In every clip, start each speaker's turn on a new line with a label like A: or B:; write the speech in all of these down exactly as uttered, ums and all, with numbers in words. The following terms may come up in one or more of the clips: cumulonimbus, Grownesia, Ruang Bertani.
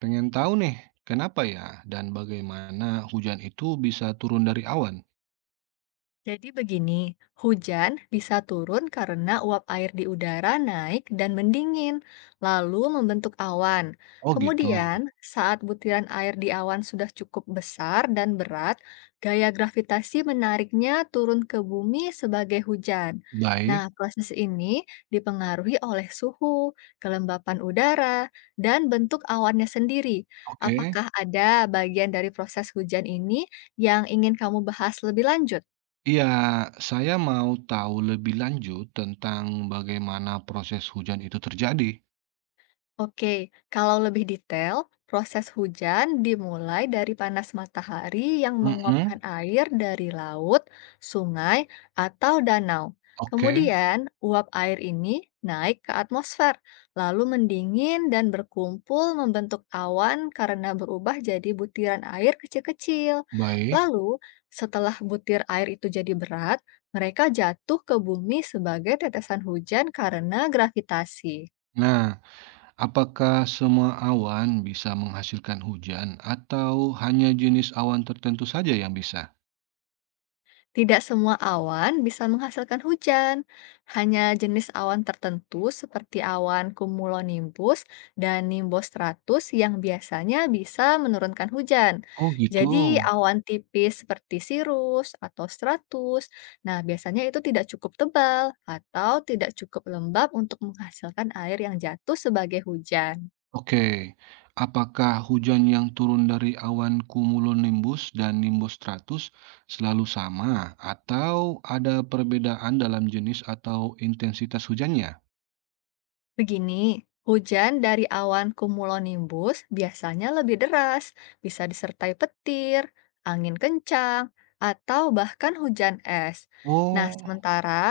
A: Pengen tahu nih, kenapa ya dan bagaimana hujan itu bisa turun dari awan?
B: Jadi begini, hujan bisa turun karena uap air di udara naik dan mendingin, lalu membentuk awan.
A: Oh gitu.
B: Kemudian, saat butiran air di awan sudah cukup besar dan berat, gaya gravitasi menariknya turun ke bumi sebagai hujan.
A: Baik,
B: Nah, proses ini dipengaruhi oleh suhu, kelembapan udara, dan bentuk awannya sendiri.
A: oke.
B: Apakah ada bagian dari proses hujan ini yang ingin kamu bahas lebih lanjut?
A: Iya, saya mau tahu lebih lanjut tentang bagaimana proses hujan itu terjadi.
B: Oke, kalau lebih detail, proses hujan dimulai dari panas matahari yang menguapkan
A: Mm-mm,
B: air dari laut, sungai, atau danau.
A: oke,
B: Kemudian, uap air ini naik ke atmosfer, lalu mendingin dan berkumpul membentuk awan karena berubah jadi butiran air kecil-kecil.
A: baik.
B: Lalu, setelah butir air itu jadi berat, mereka jatuh ke bumi sebagai tetesan hujan karena gravitasi.
A: Nah, apakah semua awan bisa menghasilkan hujan atau hanya jenis awan tertentu saja yang bisa?
B: Tidak semua awan bisa menghasilkan hujan. Hanya jenis awan tertentu seperti awan cumulonimbus dan nimbostratus yang biasanya bisa menurunkan hujan.
A: Oh gitu.
B: Jadi awan tipis seperti cirrus atau stratus, nah biasanya itu tidak cukup tebal atau tidak cukup lembab untuk menghasilkan air yang jatuh sebagai hujan.
A: Oke, apakah hujan yang turun dari awan cumulonimbus dan nimbus stratus selalu sama, atau ada perbedaan dalam jenis atau intensitas hujannya?
B: Begini, hujan dari awan cumulonimbus biasanya lebih deras, bisa disertai petir, angin kencang, atau bahkan hujan es. Nah,
A: Oh,
B: sementara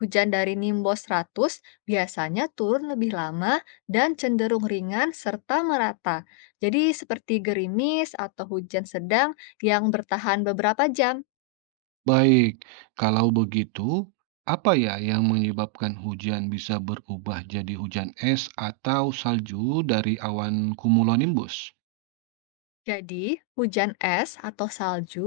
B: hujan dari nimbus seratus biasanya turun lebih lama dan cenderung ringan serta merata. Jadi seperti gerimis atau hujan sedang yang bertahan beberapa jam.
A: baik. Kalau begitu, apa ya yang menyebabkan hujan bisa berubah jadi hujan es atau salju dari awan cumulonimbus?
B: Jadi, hujan es atau salju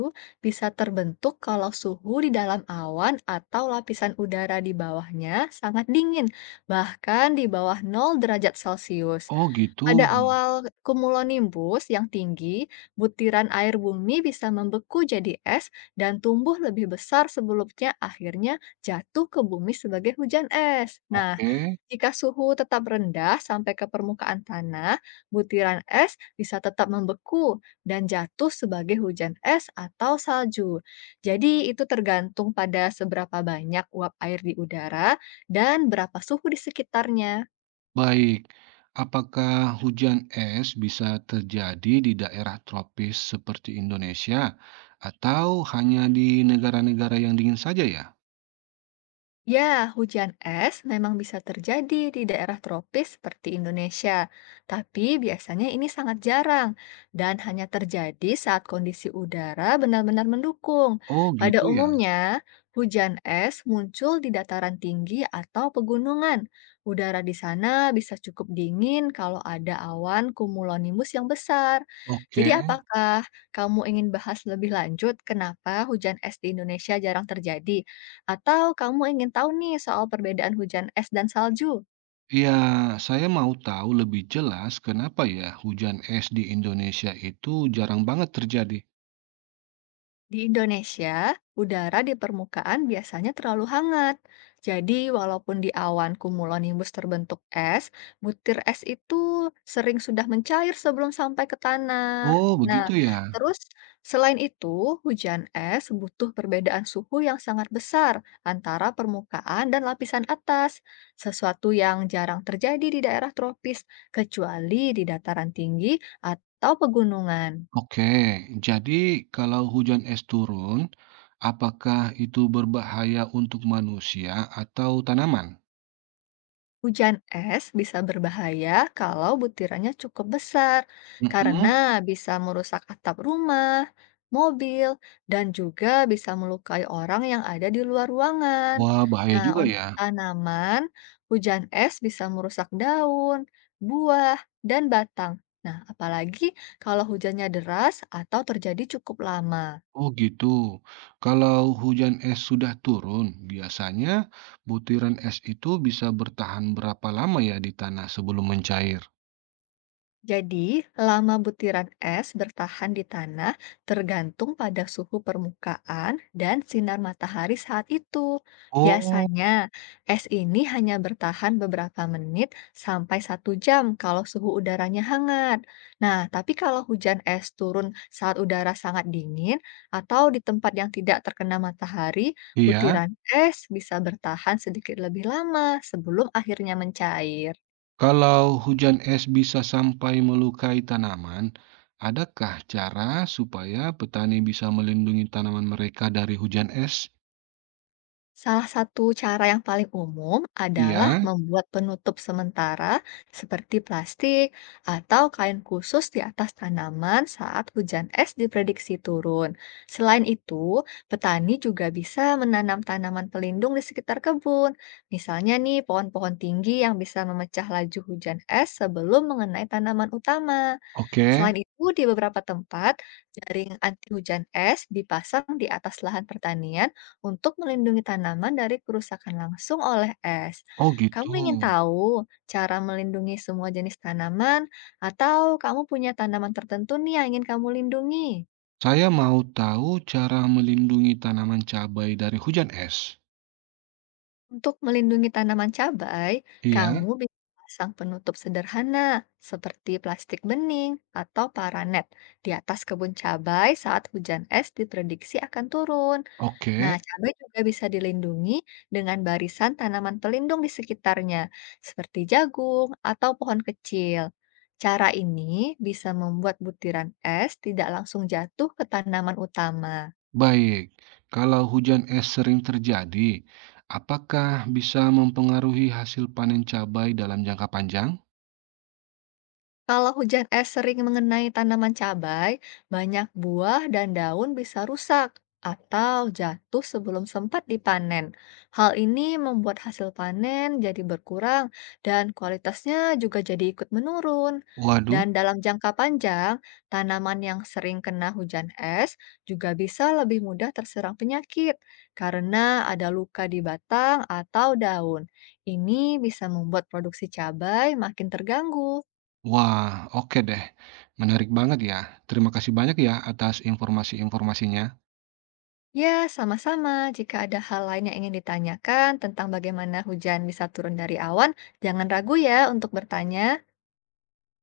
B: bisa terbentuk kalau suhu di dalam awan atau lapisan udara di bawahnya sangat dingin, bahkan di bawah nol derajat Celcius.
A: Oh, gitu.
B: Pada awal cumulonimbus yang tinggi, butiran air bumi bisa membeku jadi es dan tumbuh lebih besar sebelumnya akhirnya jatuh ke bumi sebagai hujan es. Nah,
A: Oke.
B: jika suhu tetap rendah sampai ke permukaan tanah, butiran es bisa tetap membeku dan jatuh sebagai hujan es atau salju. Jadi, itu tergantung pada seberapa banyak uap air di udara dan berapa suhu di sekitarnya.
A: Baik, apakah hujan es bisa terjadi di daerah tropis seperti Indonesia atau hanya di negara-negara yang dingin saja ya?
B: Ya, hujan es memang bisa terjadi di daerah tropis seperti Indonesia, tapi biasanya ini sangat jarang dan hanya terjadi saat kondisi udara benar-benar mendukung.
A: Oh
B: Pada
A: gitu ya.
B: umumnya, hujan es muncul di dataran tinggi atau pegunungan. Udara di sana bisa cukup dingin kalau ada awan cumulonimbus yang besar.
A: Oke.
B: Jadi, apakah kamu ingin bahas lebih lanjut kenapa hujan es di Indonesia jarang terjadi? Atau kamu ingin tahu nih soal perbedaan hujan es dan salju?
A: Ya, saya mau tahu lebih jelas kenapa ya hujan es di Indonesia itu jarang banget terjadi.
B: Di Indonesia, udara di permukaan biasanya terlalu hangat. Jadi, walaupun di awan cumulonimbus terbentuk es, butir es itu sering sudah mencair sebelum sampai ke tanah.
A: Oh
B: Nah,
A: begitu ya.
B: terus selain itu, hujan es butuh perbedaan suhu yang sangat besar antara permukaan dan lapisan atas, sesuatu yang jarang terjadi di daerah tropis, kecuali di dataran tinggi atau pegunungan.
A: Oke, jadi kalau hujan es turun, apakah itu berbahaya untuk manusia atau tanaman?
B: Hujan es bisa berbahaya kalau butirannya cukup besar, karena
A: Mm-mm.
B: bisa merusak atap rumah, mobil, dan juga bisa melukai orang yang ada di luar ruangan.
A: Wah, bahaya
B: Nah,
A: juga
B: untuk
A: ya.
B: tanaman, hujan es bisa merusak daun, buah, dan batang. Nah, apalagi kalau hujannya deras atau terjadi cukup lama.
A: Oh gitu. Kalau hujan es sudah turun, biasanya butiran es itu bisa bertahan berapa lama ya di tanah sebelum mencair?
B: Jadi, lama butiran es bertahan di tanah tergantung pada suhu permukaan dan sinar matahari saat itu.
A: Oh,
B: Biasanya, es ini hanya bertahan beberapa menit sampai satu jam kalau suhu udaranya hangat. Nah, tapi kalau hujan es turun saat udara sangat dingin atau di tempat yang tidak terkena matahari,
A: iya.
B: butiran es bisa bertahan sedikit lebih lama sebelum akhirnya mencair.
A: Kalau hujan es bisa sampai melukai tanaman, adakah cara supaya petani bisa melindungi tanaman mereka dari hujan es?
B: Salah satu cara yang paling umum adalah
A: Iya.
B: membuat penutup sementara seperti plastik atau kain khusus di atas tanaman saat hujan es diprediksi turun. Selain itu, petani juga bisa menanam tanaman pelindung di sekitar kebun. Misalnya nih, pohon-pohon tinggi yang bisa memecah laju hujan es sebelum mengenai tanaman utama.
A: Oke.
B: Selain itu, di beberapa tempat, jaring anti hujan es dipasang di atas lahan pertanian untuk melindungi tanaman dari kerusakan langsung oleh es.
A: Oh gitu.
B: Kamu ingin tahu cara melindungi semua jenis tanaman, atau kamu punya tanaman tertentu nih yang ingin kamu lindungi?
A: Saya mau tahu cara melindungi tanaman cabai dari hujan es.
B: Untuk melindungi tanaman cabai,
A: Iya.
B: kamu bisa pasang penutup sederhana seperti plastik bening atau paranet di atas kebun cabai saat hujan es diprediksi akan turun. Nah,
A: Oke,
B: cabai juga bisa dilindungi dengan barisan tanaman pelindung di sekitarnya, seperti jagung atau pohon kecil. Cara ini bisa membuat butiran es tidak langsung jatuh ke tanaman utama.
A: baik. Kalau hujan es sering terjadi, apakah bisa mempengaruhi hasil panen cabai dalam jangka panjang?
B: Kalau hujan es sering mengenai tanaman cabai, banyak buah dan daun bisa rusak atau jatuh sebelum sempat dipanen. Hal ini membuat hasil panen jadi berkurang dan kualitasnya juga jadi ikut menurun.
A: Waduh,
B: Dan dalam jangka panjang, tanaman yang sering kena hujan es juga bisa lebih mudah terserang penyakit karena ada luka di batang atau daun. Ini bisa membuat produksi cabai makin terganggu.
A: wah, oke deh. Menarik banget ya. Terima kasih banyak ya atas informasi-informasinya.
B: Ya, sama-sama. Jika ada hal lain yang ingin ditanyakan tentang bagaimana hujan bisa turun dari awan, jangan ragu ya untuk bertanya.